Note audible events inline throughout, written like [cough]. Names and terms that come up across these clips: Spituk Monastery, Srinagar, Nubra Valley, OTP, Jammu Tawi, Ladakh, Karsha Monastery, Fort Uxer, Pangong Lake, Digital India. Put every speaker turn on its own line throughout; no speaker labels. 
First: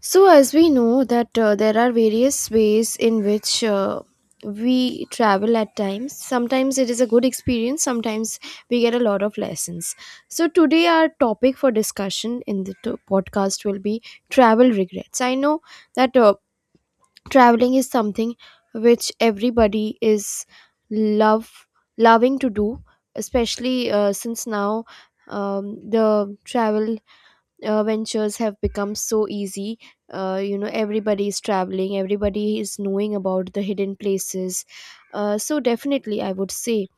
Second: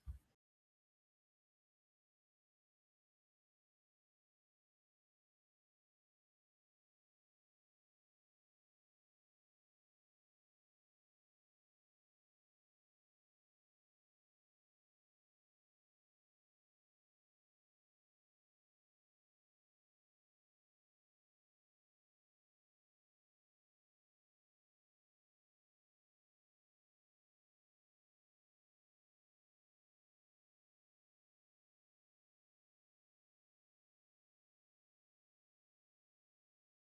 So, as we know that there are various ways in which we travel at times. Sometimes it is a good experience, sometimes we get a lot of lessons. So, today our topic for discussion in the podcast will be travel regrets. I know that traveling is something which everybody is love loving to do, especially since now the travel ventures have become so easy. You know, everybody is traveling, everybody is knowing about the hidden places. So, definitely, I would say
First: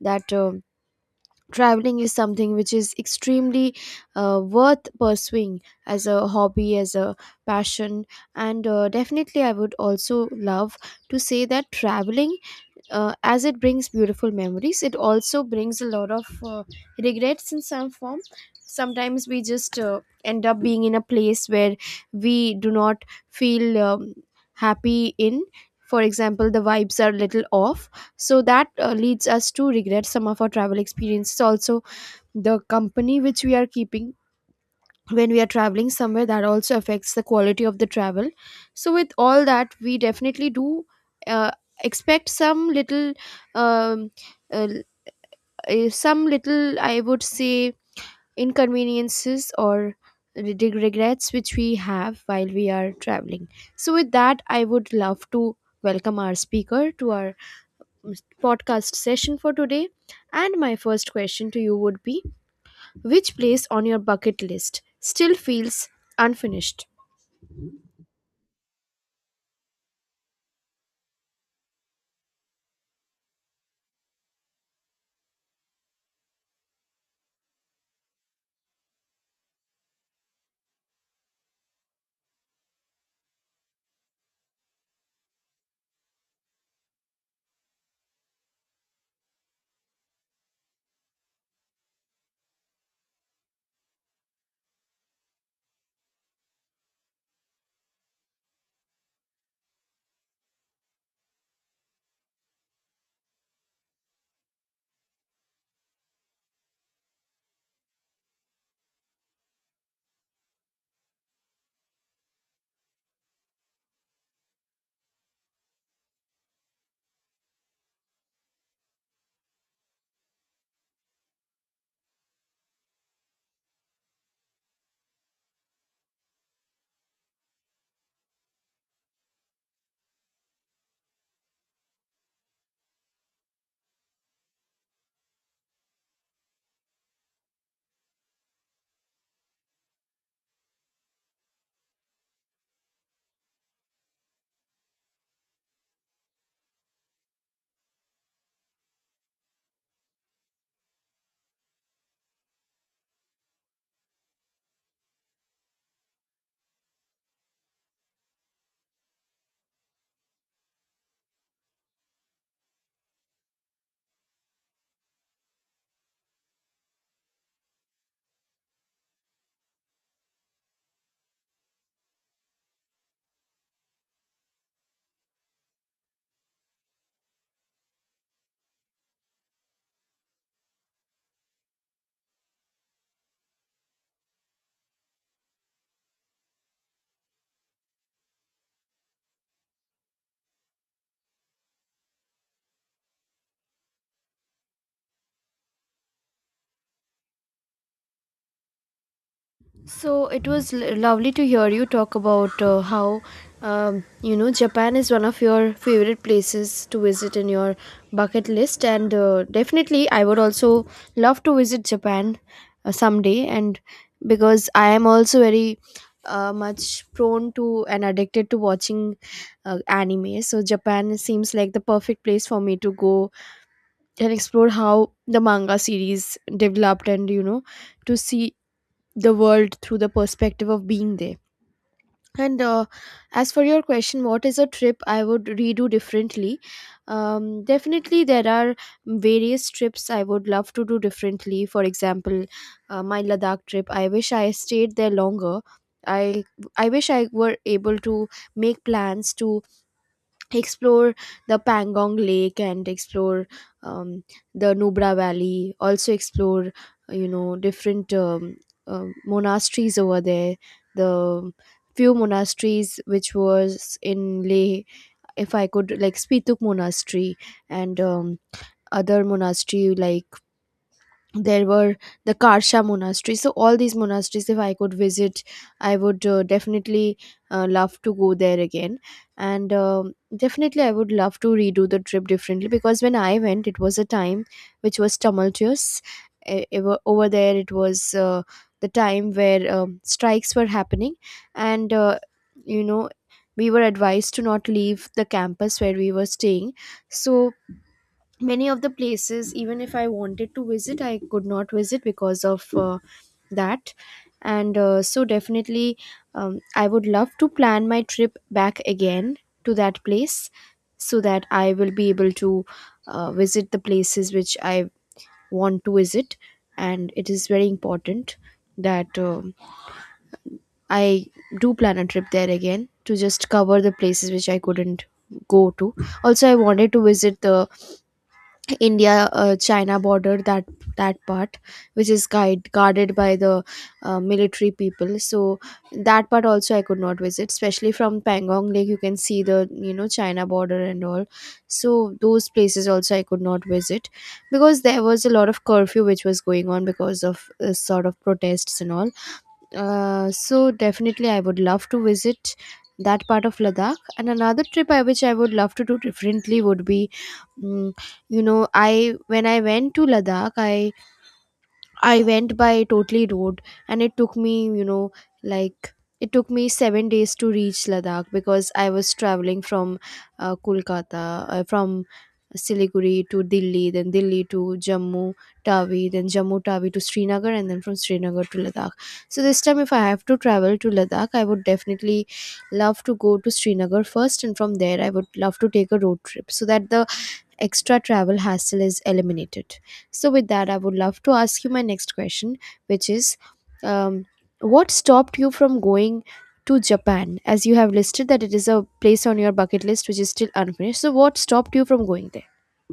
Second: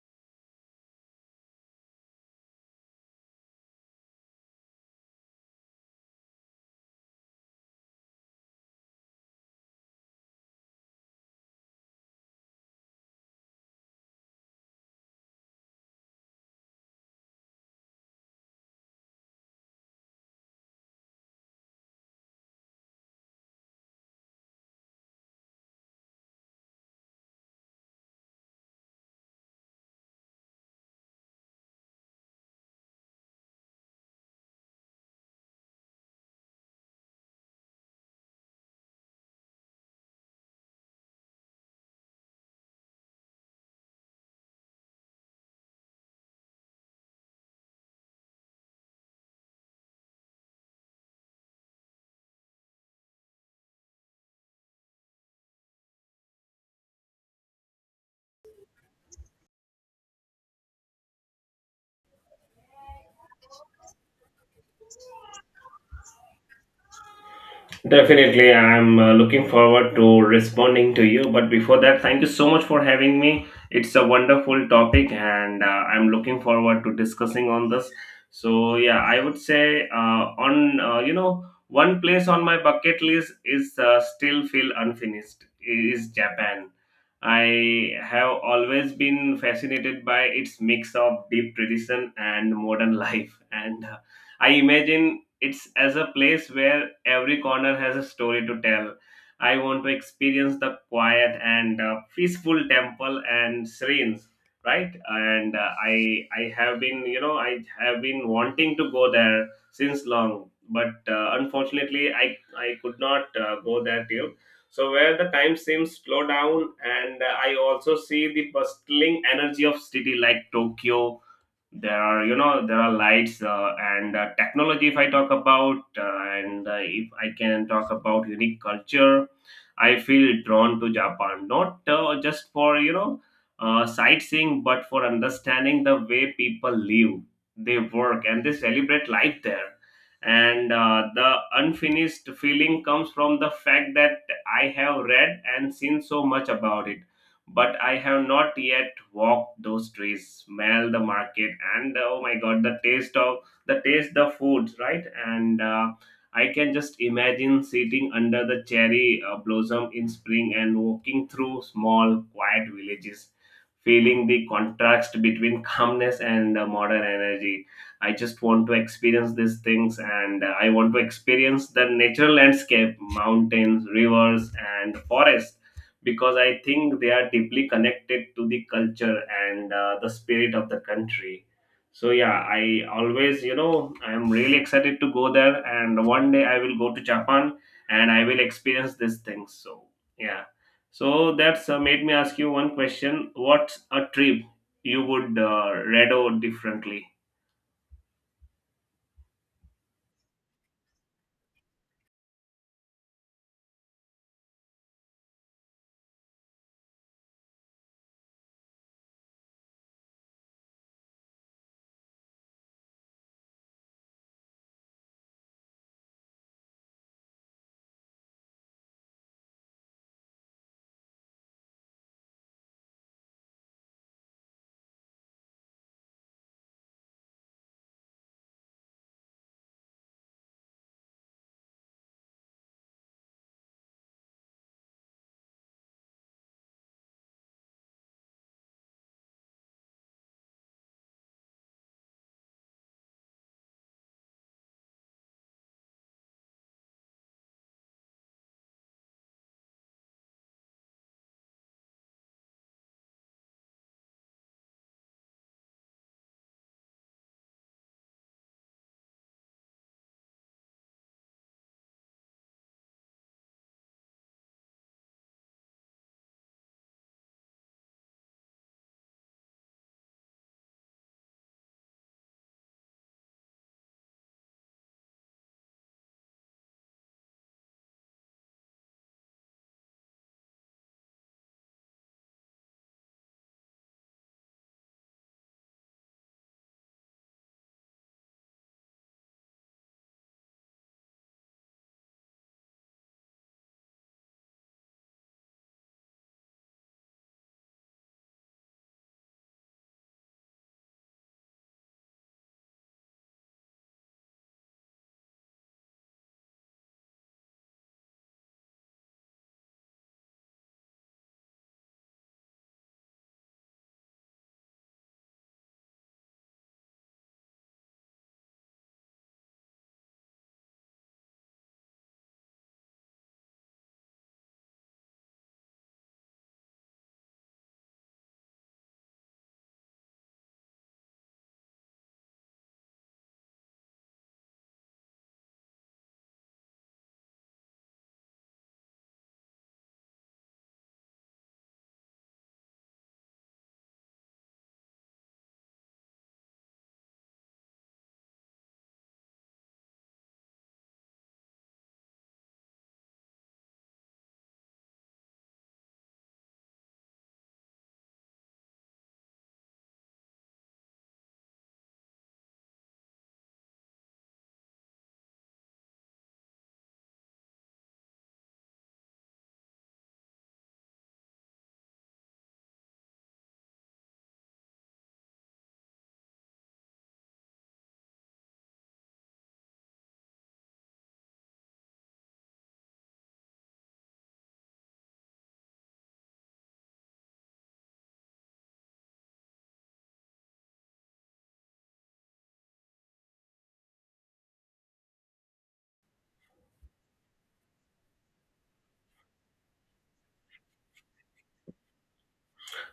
that traveling is something which is extremely worth pursuing as a hobby, as a passion. And definitely, I would also love to say that traveling, as it brings beautiful memories, it also brings a lot of regrets in some form. Sometimes we just end up being in a place where we do not feel happy in. For example, the vibes are a little off, so that leads us to regret some of our travel experiences also. The company which we are keeping when we are traveling somewhere, that also affects the quality of the travel. So with all that, we definitely do uh, expect some little um, uh, some little, I would say, inconveniences or regrets which we have while we are traveling. So with that, I would love to welcome our speaker to our um, podcast session for today, and my first question to you would be, which place on your bucket list still feels unfinished?
Definitely, I'm looking forward to responding to you. But before that, thank you so much for having me. It's a wonderful topic, and I'm looking forward to discussing on this. So yeah, I would say on you know one place on my bucket list is still feel unfinished is Japan. I have always been fascinated by its mix of deep tradition and modern [laughs] life, and I imagine it's as a place where every corner has a story to tell. I want to experience the quiet and peaceful temple and shrines, right? And I have been I have been wanting to go there since long, but unfortunately I could not go there till. So where the time seems slow down, and I also see the bustling energy of city like Tokyo, there are there are lights and technology if I talk about and if I can talk about unique culture I feel drawn to japan not just for sightseeing but for understanding the way people live, they work, and they celebrate life there. And the unfinished feeling comes from the fact that I have read and seen so much about it, but I have not yet walked those trees, smell the market, and oh my god, the taste of the foods, right? And I can just imagine sitting under the cherry blossom in spring and walking through small, quiet villages, feeling the contrast between [laughs] calmness and modern energy. I just want to experience these things, and I want to experience the natural landscape, mountains, rivers, and forests, because I think they are deeply connected to the culture and the spirit of the country. So yeah, I always, I am really excited to go there, and one day I will go to Japan and I will experience these things. So yeah, so that's made me ask you one question: what's a trip you would redo differently?
So it was lovely to hear you talk about how you know, Japan is one of your favorite places to visit in your bucket list, and definitely I would also love to visit Japan someday. And because I am also very much prone to and addicted to watching anime, so Japan seems like the perfect place for me to go and explore how the manga series developed, and you know, to see the world through the perspective of being there. And as for your question, what is a trip I would redo differently? Definitely, there are various trips I would love to do differently. For example, my Ladakh trip, I wish I stayed there longer. I I wish I were able to make plans to explore the Pangong Lake, and explore um, the Nubra Valley, also explore you know, different monasteries over there, the few monasteries which was in Leh, if I could, like Spituk Monastery, and other monastery, like, there were the Karsha Monastery. So all these monasteries, if I could visit, I would definitely love to go there again, and definitely I would love to redo the trip differently, because when I went, it was a time which was tumultuous. Over there, it was the time where strikes were happening, and you know, we were advised to not leave the campus where we were staying. So many of the places, even if I wanted to visit, I could not visit because of that. And so definitely I would love to plan my trip back again to that place, so that I will be able to visit the places which I want to visit. And it is very important that I do plan a trip there again, to just cover the places which I couldn't go to. Also, I wanted to visit the India China border, that part which is guarded by the military people. So that part also I could not visit, especially from Pangong Lake you can see the, you know, China border and all. So those places also I could not visit because there was a lot of curfew which was going on because of sort of protests and all. So definitely I would love to visit that part of Ladakh. And another trip I which I would love to do differently would be, mm, you know, I when I went to Ladakh, I went by totally road, and it took me, you know, like, it took me 7 days to reach Ladakh because I was traveling from Kolkata, from Siliguri to Delhi, then Delhi to Jammu Tawi, then Jammu Tawi to Srinagar, and then from Srinagar to Ladakh. So this time, if I have to travel to Ladakh, I would definitely love to go to Srinagar first, and from there I would love to take a road trip so that the extra travel hassle is eliminated. So, with that, I would love to ask you my next question, which is, um, what stopped you from going to Japan? As you have listed that it is a place on your bucket list which is still unfinished. So, what stopped you from going there?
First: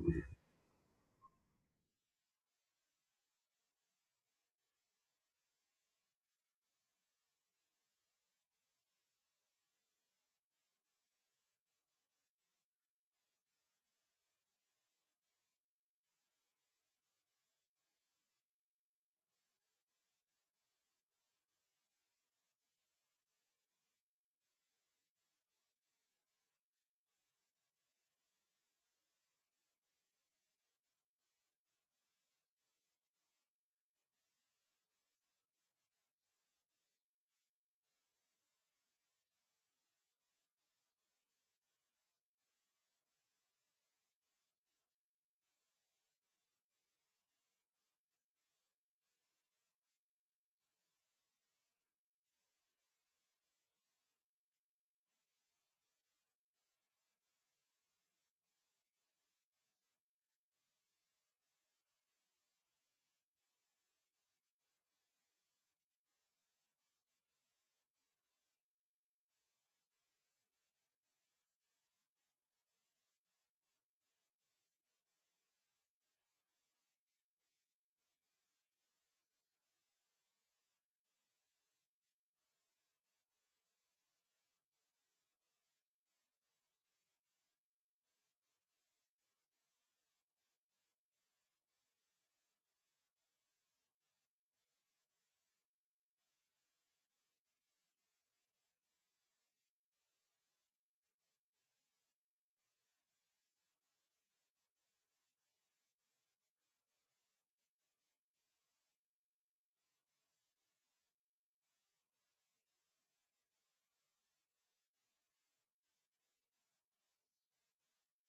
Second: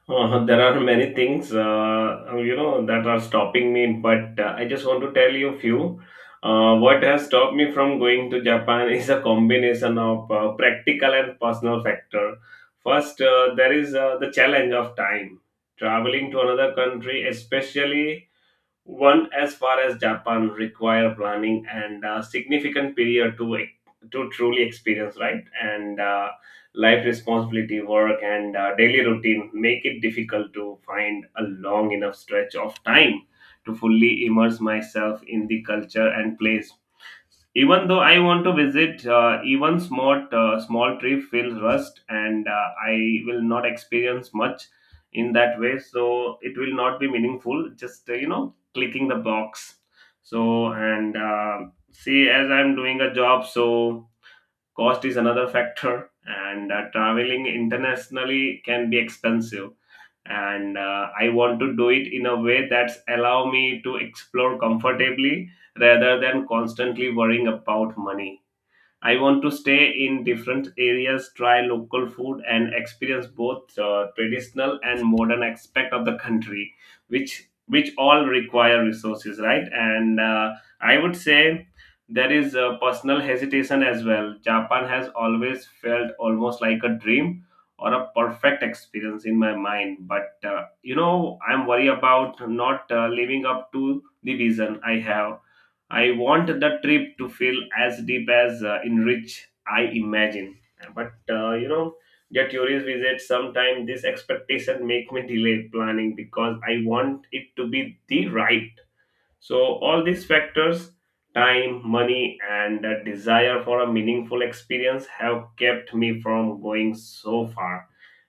There are many things, that are stopping me, but I just want to tell you a few. What has stopped me from going to Japan [laughs] is a combination of practical and personal factor. First, there is the challenge of time. Traveling to another country, especially one as far as Japan require planning and a significant period to truly experience, right? And life responsibility, work, and daily routine make it difficult to find a long enough stretch of time to fully immerse myself in the culture and place, even though I want to visit, even small trip feels rust, and I will not experience much in that way. So it will not be meaningful. Just, clicking the box. So and see, as I'm doing a job, so cost is another factor, and traveling internationally can be expensive, and I want to do it in a way that's allow me to explore comfortably rather than constantly worrying about money. I want to stay in different areas, try local food, and experience both traditional and modern aspect of the country, which all require resources, right? And I would say there is a personal hesitation as well. Japan has always felt almost like a dream or a perfect experience in my mind, but I'm worried about not living up to the vision I have. I want the trip to feel as deep as in I imagine. But the tourist visit sometimes this expectation make me delay planning because I want it to be the right. So, all these factors, time, money, and the desire for a meaningful experience have kept me from going so far.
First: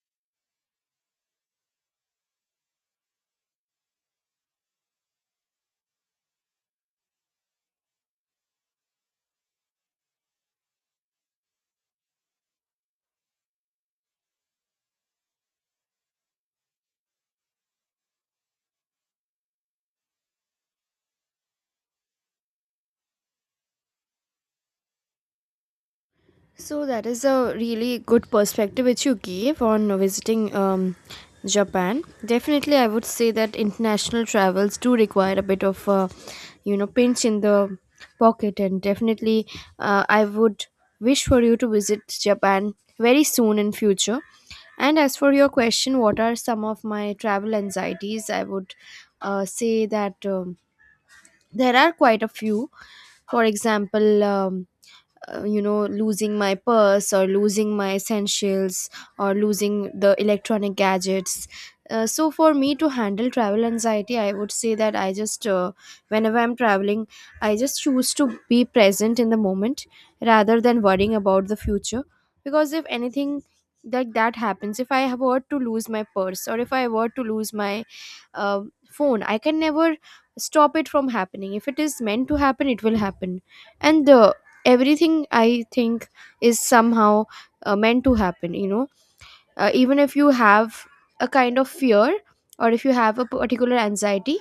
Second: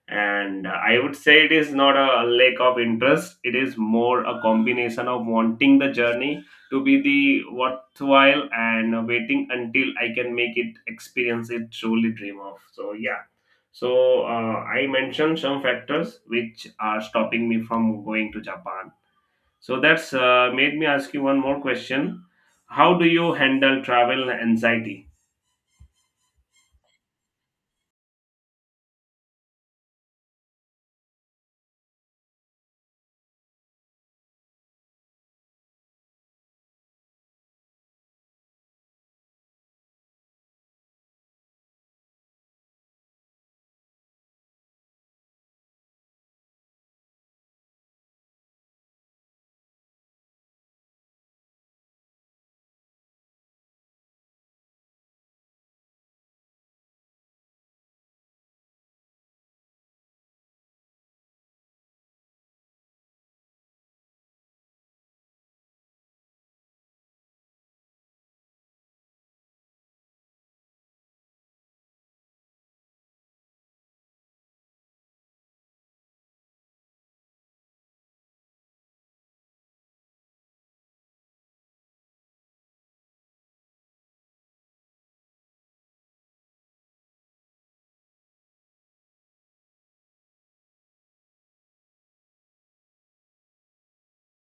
And I would say it is not a lack of interest, it is more a combination of wanting the journey to be the worthwhile and waiting until I can make it experience it truly dream of. So, yeah. So, I mentioned some factors which are stopping me from going to Japan, so that's made me ask you one more question. How do you handle travel anxiety?
So that is a really good perspective which you gave on visiting Japan. Definitely, I would say that international travels do require a bit of, you know, pinch in the pocket, and definitely, I would wish for you to visit Japan very soon in future. And as for your question, what are some of my travel anxieties? I would say that there are quite a few. For example, you know, losing my purse, or losing my essentials, or losing the electronic gadgets. So for me to handle travel anxiety, I would say that I just whenever I'm traveling, I just choose to be present in the moment rather than worrying about the future. Because if anything like that happens, if I were to lose my purse or if I were to lose my uh, phone, I can never stop it from happening. If it is meant to happen, it will happen. And everything, I think, is somehow meant to happen, you know. Even if you have a kind of fear, or if you have a particular anxiety,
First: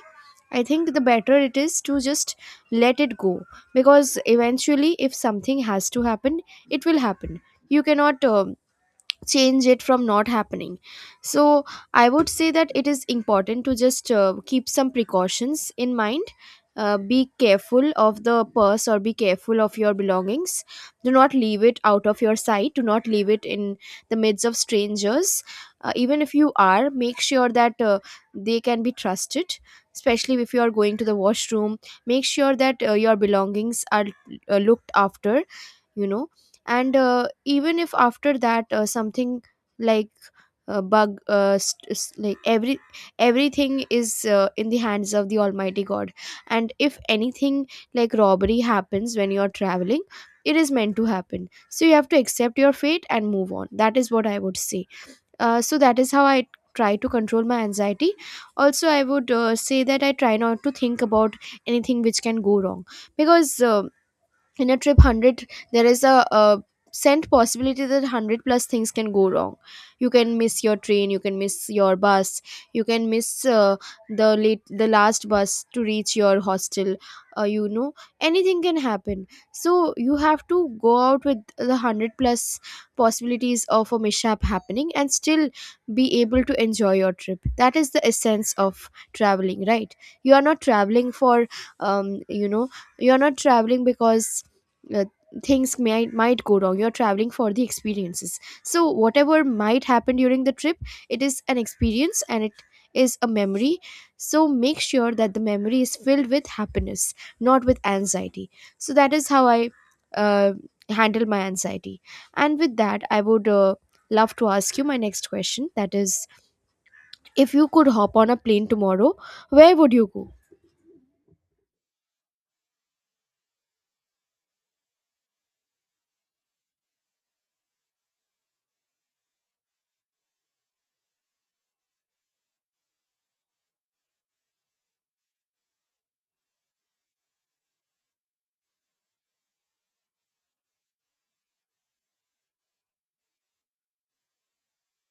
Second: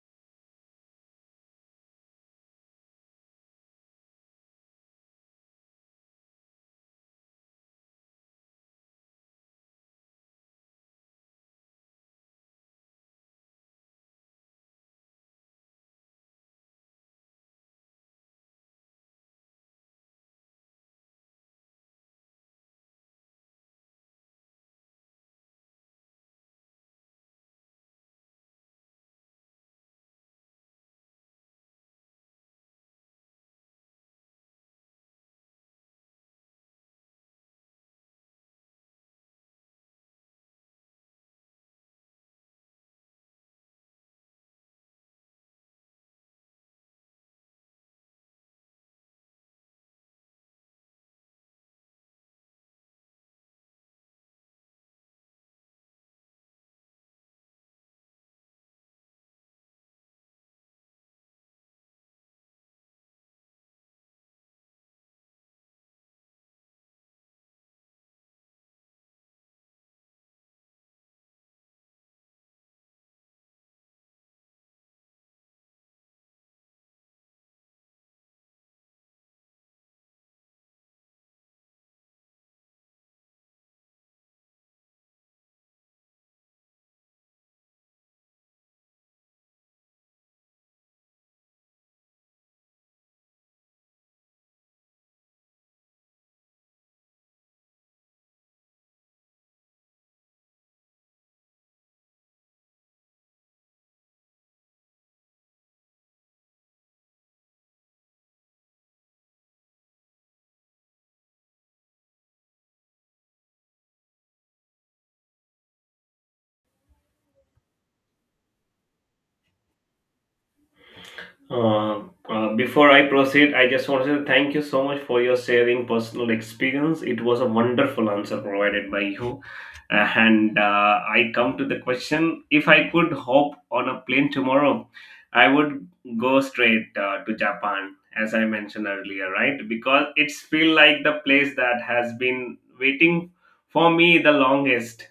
I think the better it is to just let it go, because eventually, if something has to happen, it will happen. You cannot change it from not happening. So I would say that it is important to just keep some precautions in mind. Be careful of the purse, or be careful of your belongings. Do not leave it out of your sight. Do not leave it in the midst of strangers. Even if you are, make sure that they can be trusted, especially if you are going to the washroom. Make sure that your belongings are looked after, you know. And even if after that, something like, like, everything is in the hands of the almighty god. And if anything like robbery happens when you're traveling, it is meant to happen, so you have to accept your fate and move on. That is what I would say. So that is how I try to control my anxiety. Also, I would say that I try not to think about anything which can go wrong, because in a trip, 100 there is a, cent possibility that 100 plus things can go wrong. You can miss your train, you can miss your bus, you can miss uh, the late the last bus to reach your hostel. You know, anything can happen. So you have to go out with the 100 plus possibilities of a mishap happening and still be able to enjoy your trip. That is the essence of traveling, right? You are not traveling for, you know, you are not traveling because, uh, things might go wrong. You're traveling for the experiences. So whatever might happen during the trip, it is an experience and it is a memory. So make sure that the memory is filled with happiness, not with anxiety. So that is how I uh, handle my anxiety. And with that, I would love to ask you my next question, that is, if you could hop on a plane tomorrow, where would you go?
Uh, Before I proceed, I just want to say thank you so much for your sharing personal experience. It was a wonderful answer provided by you. And I come to the question, if I could hop on a plane tomorrow, I would go straight to Japan, as I mentioned earlier, right? Because it's feel like the place that has been waiting for me the longest.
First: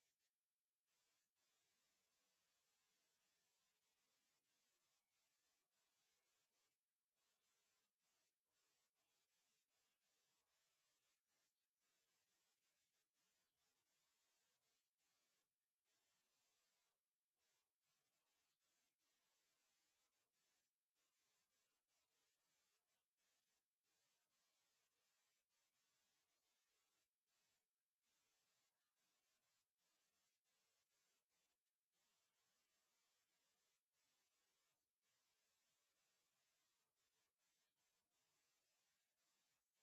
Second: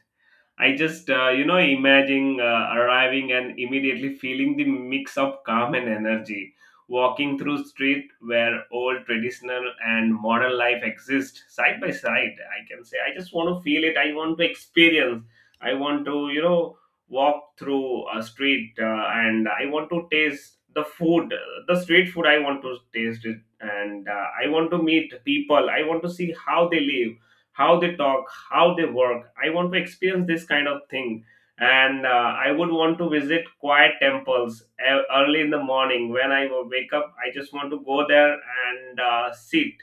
I just, imagine arriving and immediately feeling the mix of calm and energy. Walking through street where old traditional and modern life exist side by side, I can say I just want to feel it. I want to experience. I want to, walk through a street and I want to taste the food, the street food. I want to taste it, and I want to meet people. I want to see how they live, how they talk, how they work. I want to experience this kind of thing, and I would want to visit quiet temples early in the morning. When I wake up, I just want to go there and sit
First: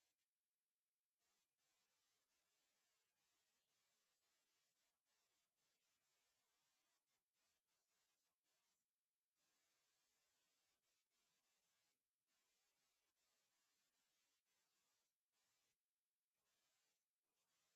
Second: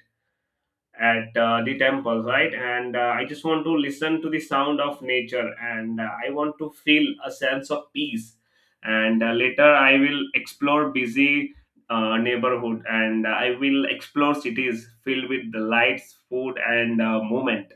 at the temple, right? And I just want to listen to the sound of nature and I want to feel a sense of peace. And later, I will explore busy neighborhood and I will explore cities filled with the lights, food, and movement.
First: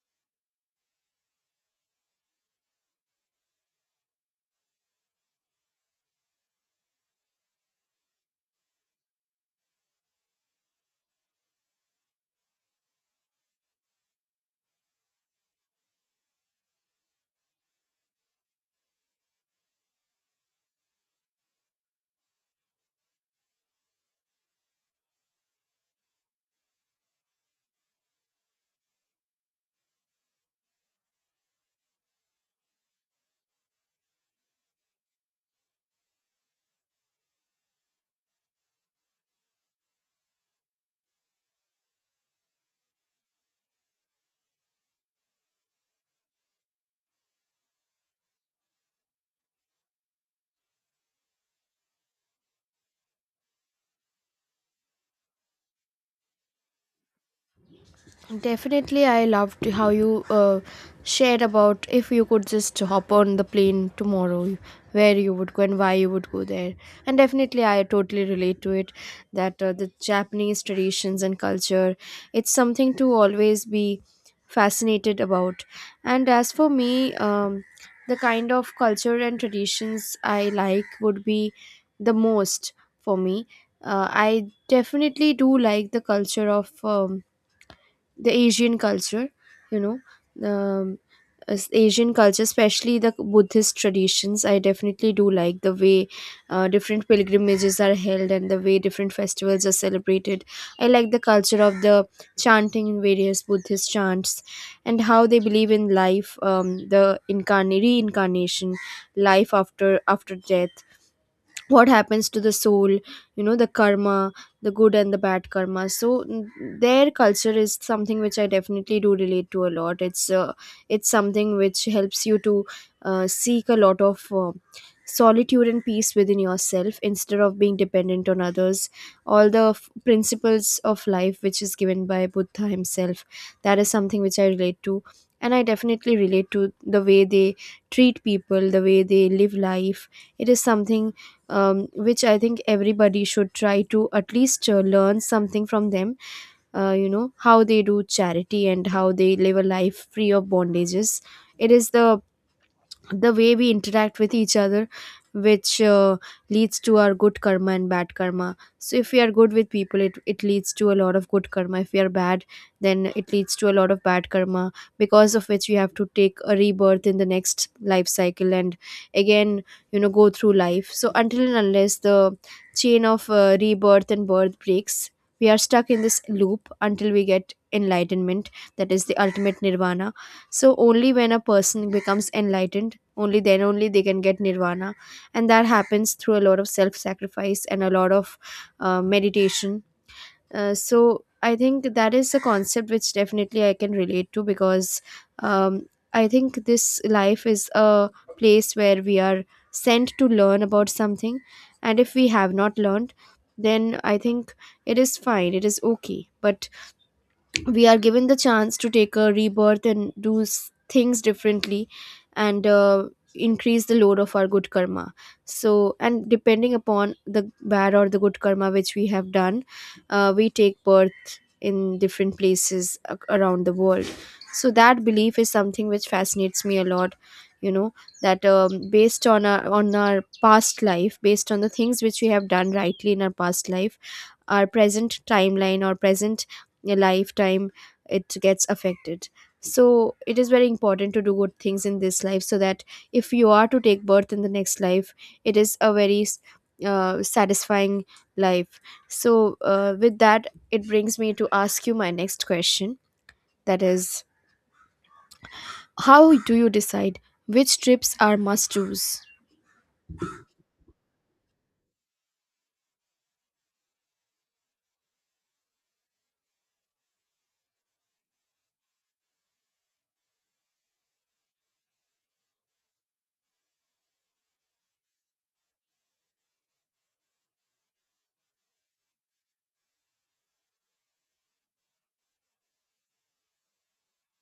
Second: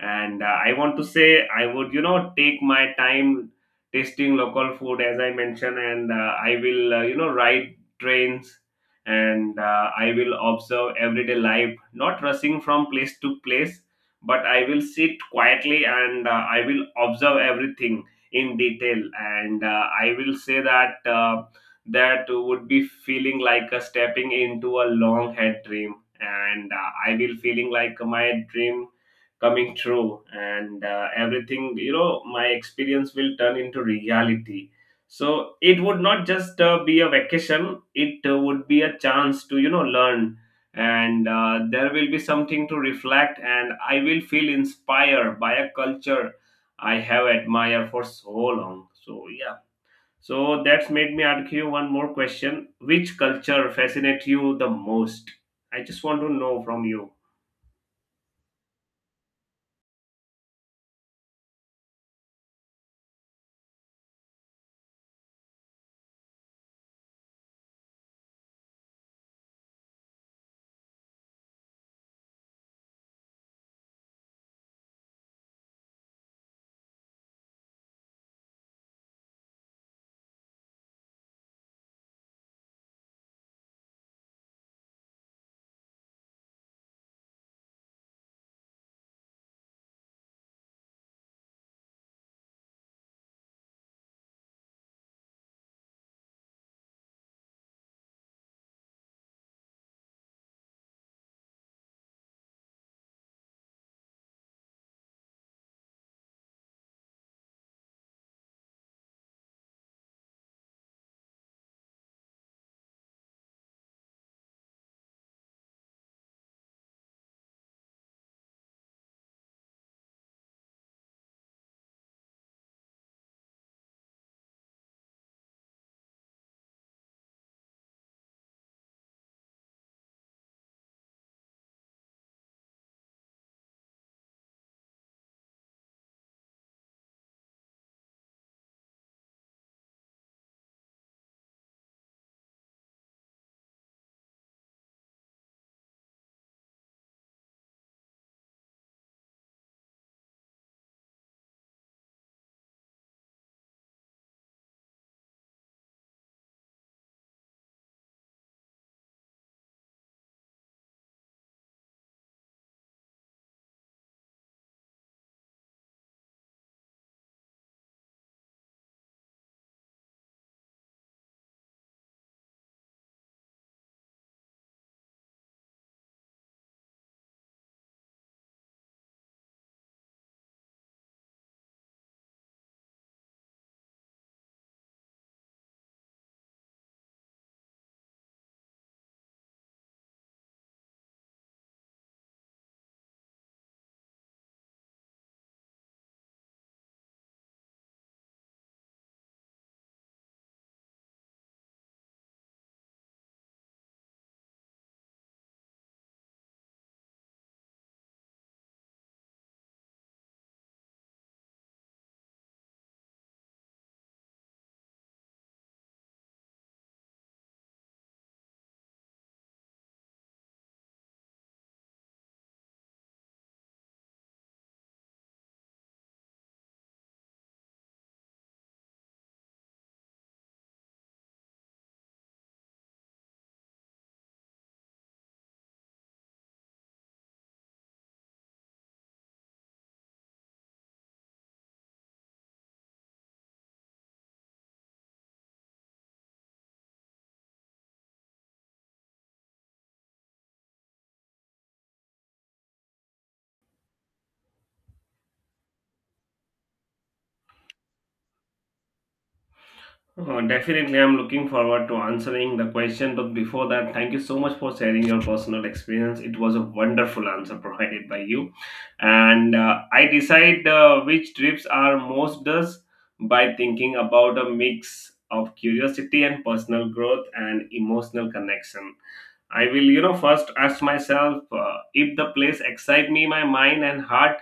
And I want to say, I would, take my time tasting local food, as I mentioned, and I will, ride trains, and I will observe everyday life, not rushing from place to place, but I will sit quietly and I will observe everything in detail. And I will say that that would be feeling like a stepping into a long head dream, and I will feeling like my dream coming true, and everything, my experience will turn into reality. So it would not just be a vacation, it would be a chance to learn, and there will be something to reflect, and I will feel inspired by a culture I have admired for so long. So yeah, so that's made me ask you one more question: which culture fascinates you the most? I just want to know from you.
Definitely, I loved how you shared about if you could just hop on the plane tomorrow, where you would go and why you would go there. And definitely, I totally relate to it, that the Japanese traditions and culture, it's something to always be fascinated about. And as for me, the kind of culture and traditions I like would be the most for me. I definitely do like the culture of. The asian culture you know um, as asian culture, especially the buddhist traditions. I definitely do like the way different pilgrimages are held and the way different festivals are celebrated. I like the culture of the chanting in various buddhist chants, and how they believe in life, the reincarnation, life after death, what happens to the soul, the karma, the good and the bad karma. So their culture is something which I definitely do relate to a lot. It's something which helps you to seek a lot of solitude and peace within yourself instead of being dependent on others. All the principles of life which is given by Buddha himself, that is something which I relate to. And I definitely relate to the way they treat people, the way they live life. It is something, which I think everybody should try to at least learn something from them. How they do charity and how they live a life free of bondages. It is the way we interact with each other which leads to our good karma and bad karma. So if we are good with people, it leads to a lot of good karma. If we are bad, then it leads to a lot of bad karma, because of which we have to take a rebirth in the next life cycle and again, go through life. So until and unless the chain of rebirth and birth breaks, we are stuck in this loop until we get enlightenment. That is the ultimate nirvana. So only when a person becomes enlightened, only then only they can get nirvana, and that happens through a lot of self sacrifice and a lot of meditation. So I think that is a concept which definitely I can relate to, because um, I think this life is a place where we are sent to learn about something, and if we have not learned, then I think it is fine, it is okay, but we are given the chance to take a rebirth and do things differently and increase the load of our good karma. So, and depending upon the bad or the good karma which we have done, we take birth in different places around the world. So that belief is something which fascinates me a lot, you know that based on our past life, based on the things which we have done rightly in our past life, our present timeline or present a lifetime, it gets affected. So it is very important to do good things in this life so that if you are to take birth in the next life, it is a very satisfying life. So with that, it brings me to ask you my next question, that is, how do you decide which trips are must do's?
Oh, definitely, I'm looking forward to answering the question. But before that, thank you so much for sharing your personal experience. It was a wonderful answer provided by you. And I decide which trips are most does by thinking about a mix of curiosity and personal growth and emotional connection. I will, first ask myself if the place excite me, my mind and heart.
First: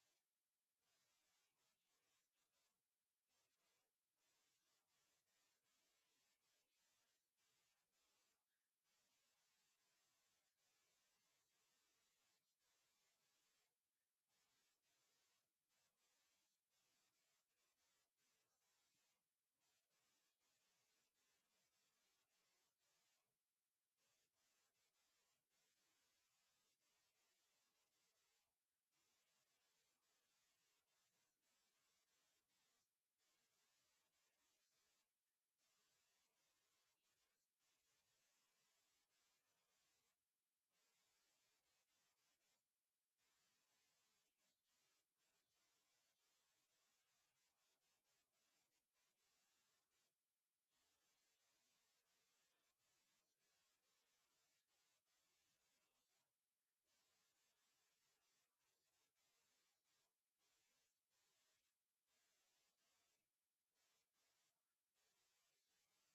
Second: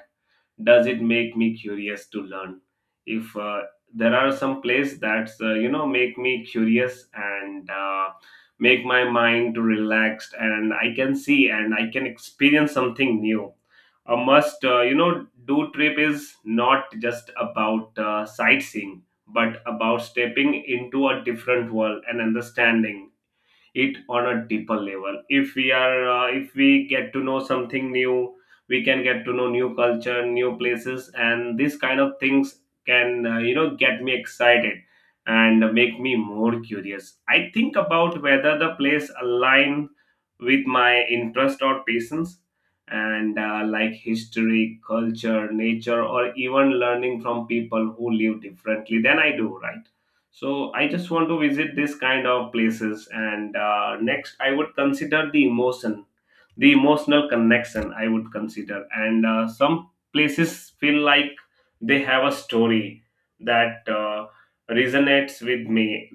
Does it make me curious to learn? If there are some plays that, make me curious and make my mind relaxed, and I can see and I can experience something new. A must do trip is not just about sightseeing, but about stepping into a different world and understanding it on a deeper level. If we are if we get to know something new, we can get to know new culture, new places, and these kind of things can, get me excited and make me more curious. I think about whether the place align with my interest or patience, and like history, culture, nature, or even learning from people who live differently than I do, right? So I just want to visit this kind of places. And next, I would consider the emotional connection I would consider, and some places feel like they have a story that resonates with me.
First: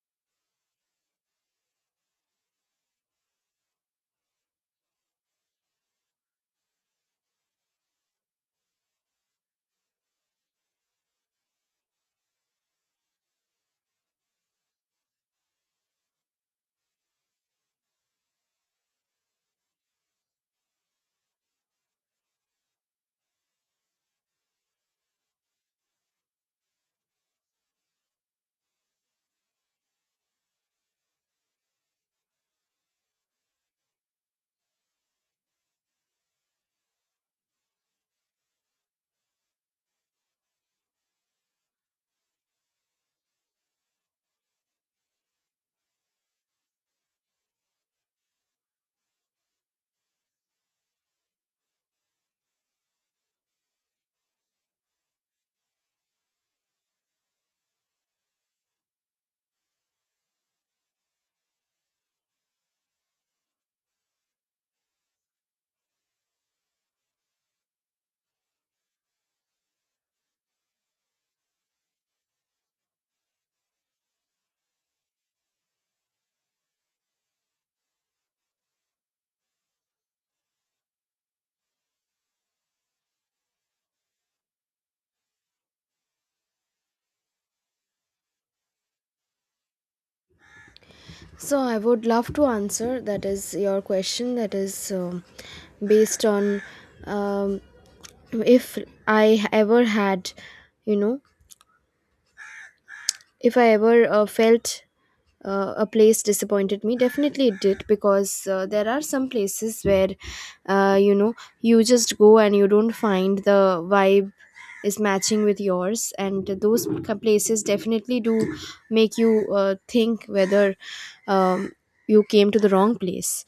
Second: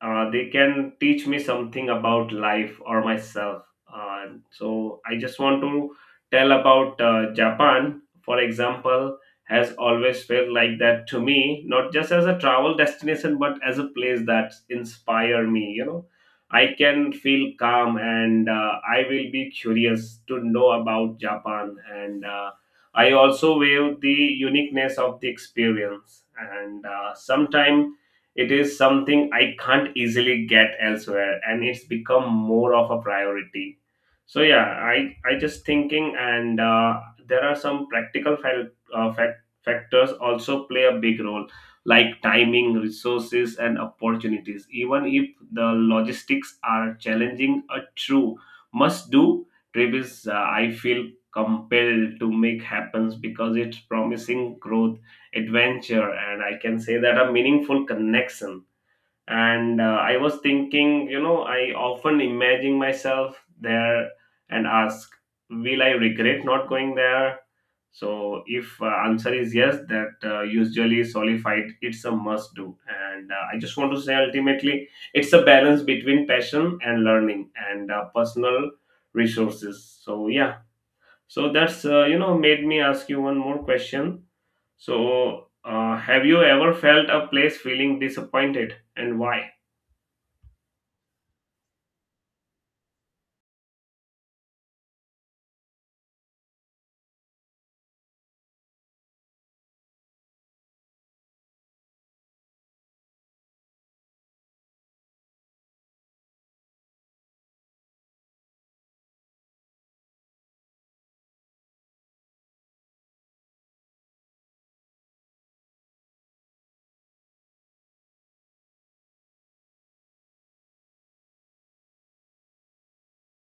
They can teach me something about life or myself. uh, so I just want to tell about japan, for example, has always felt like that to me, not just as a travel destination but as a place that inspire me. You know, I can feel calm, and I will be curious to know about Japan. And I also value the uniqueness of the experience. And sometimes it is something I can't easily get elsewhere, and it's become more of a priority. So yeah, I just thinking, and there are some practical factors also play a big role, like timing, resources, and opportunities. Even if the logistics are challenging, a true must do trip is, I feel, compelled to make happens because it's promising growth, adventure, and I can say that a meaningful connection. And I was thinking, I often imagine myself there and ask, will I regret not going there? So if answer is yes, that usually solidified it's a must do. And I just want to say ultimately it's a balance between passion and learning and personal resources. So yeah, so that's made me ask you one more question: so have you ever felt a place feeling disappointed and why?
So I would love to answer that is your question, that is, based on, um, if I ever had, you know if I ever felt a place disappointed me. Definitely it did, because there are some places where, uh, you know you just go and you don't find the vibe is matching with yours, and those places definitely do make you think whether, um, you came to the wrong place.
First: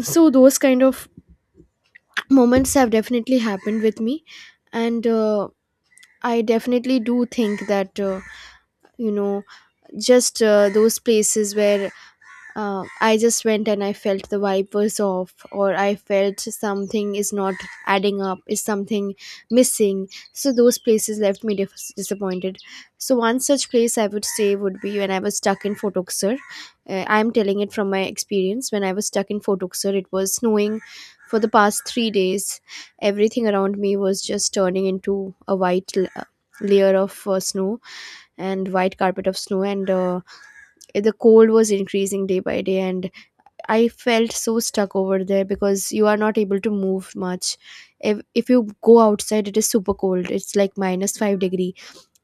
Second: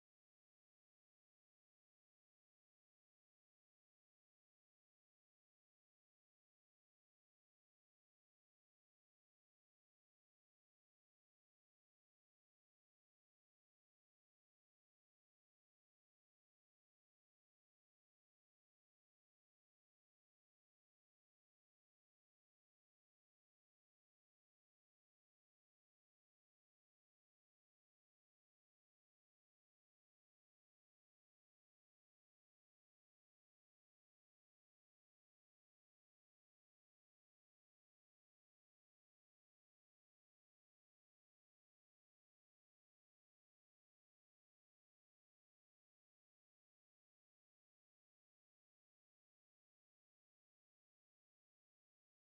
So those kind of [clears throat] moments have definitely happened with me. And I definitely do think that, you know, just those places where I just went and I felt the vibe was off, or I felt something is not adding up, is something missing. So those places left me disappointed. So one such place I would say would be when I was stuck in Fort Uxer. I'm telling it from my experience. When I was stuck in Fort Uxer, it was snowing for the past 3 days. Everything around me was just turning into a white layer of snow and white carpet of snow, and the cold was increasing day by day, and I felt so stuck over there because you are not able to move much. If you go outside, it is super cold. It's like -5 degree,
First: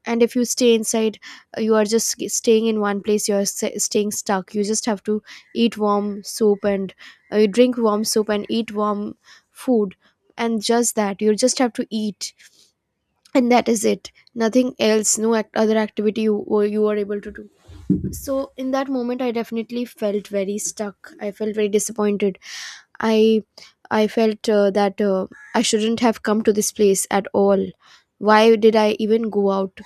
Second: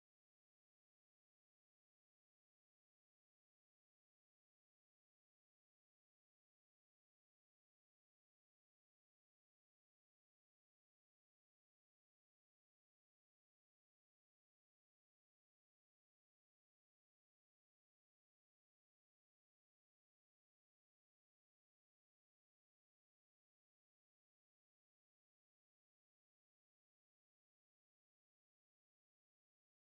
and if you stay inside, you are just staying in one place. You are staying stuck. You just have to eat warm soup and, you drink warm soup and eat warm food, and just that, you just have to eat, and that is it. Nothing else, no other activity you are able to do. So in that moment, I definitely felt very stuck. I felt very disappointed. I I felt that, I shouldn't have come to this place at all. Why did I even go out?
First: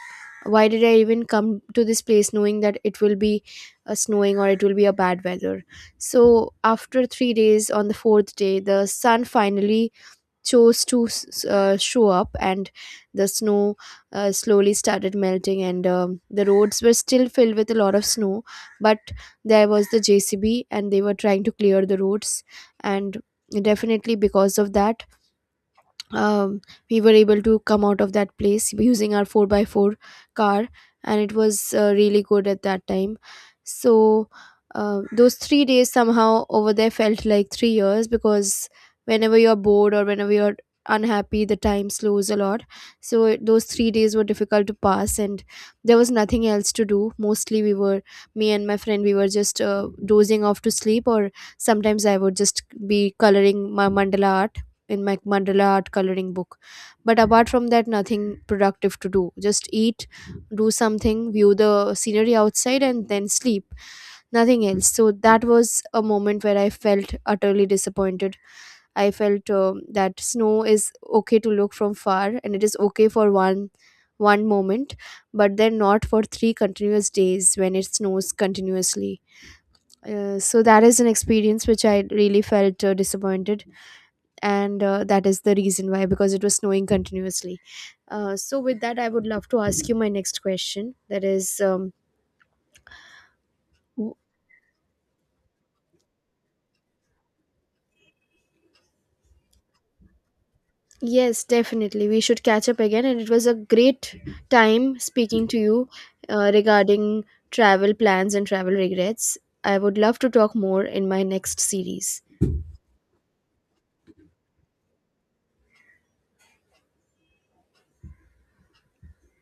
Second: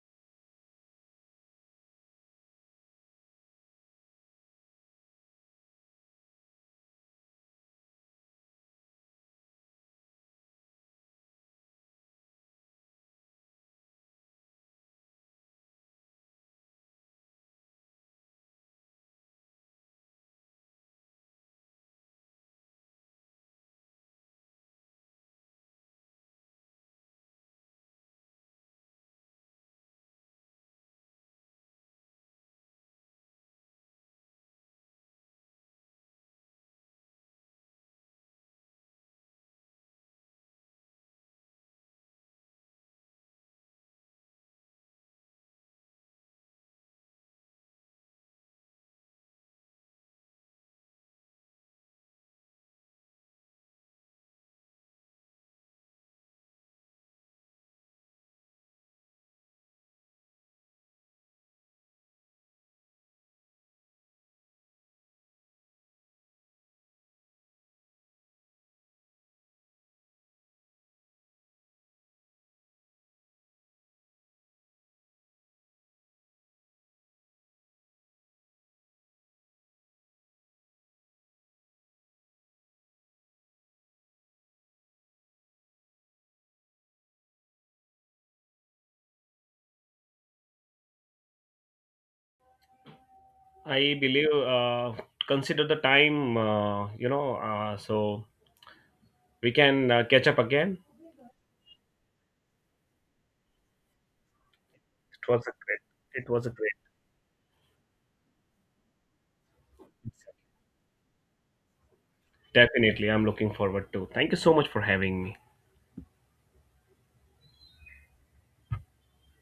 Why did I even come to this place knowing that it will be snowing or it will be a bad weather? So after 3 days, on the 4th day, the sun finally chose to show up, and the snow slowly started melting, and the roads were still filled with a lot of snow, but there was the jcb and they were trying to clear the roads. And definitely because of that, um, we were able to come out of that place using our 4 by 4 car, and it was really good at that time. So those 3 days somehow over there felt like 3 years, because whenever you're bored or whenever you're unhappy, the time slows a lot. So those 3 days were difficult to pass, and there was nothing else to do. Mostly we were, me and my friend, we were just dozing off to sleep, or sometimes I would just be coloring my mandala art in my mandala art coloring book. But apart from that, nothing productive to do, just eat, do something, view the scenery outside, and then sleep, nothing else. So that was a moment where I felt utterly disappointed. I felt, that snow is okay to look from far, and it is okay for one moment, but then not for 3 continuous days when it snows continuously. So that is an experience which I really felt disappointed, and that is the reason why, because it was snowing continuously. So with that, I would love to ask you my next question, that is,
I
w-
believe consider the time, so we can catch up again.
yes, definitely we should catch up again, and it was a great time
It was
speaking
a
to
great.
you.
It was a great.
Regarding travel plans and travel regrets, I would love to talk more in my next series.
Definitely, I'm looking forward to. Thank you so much for having me.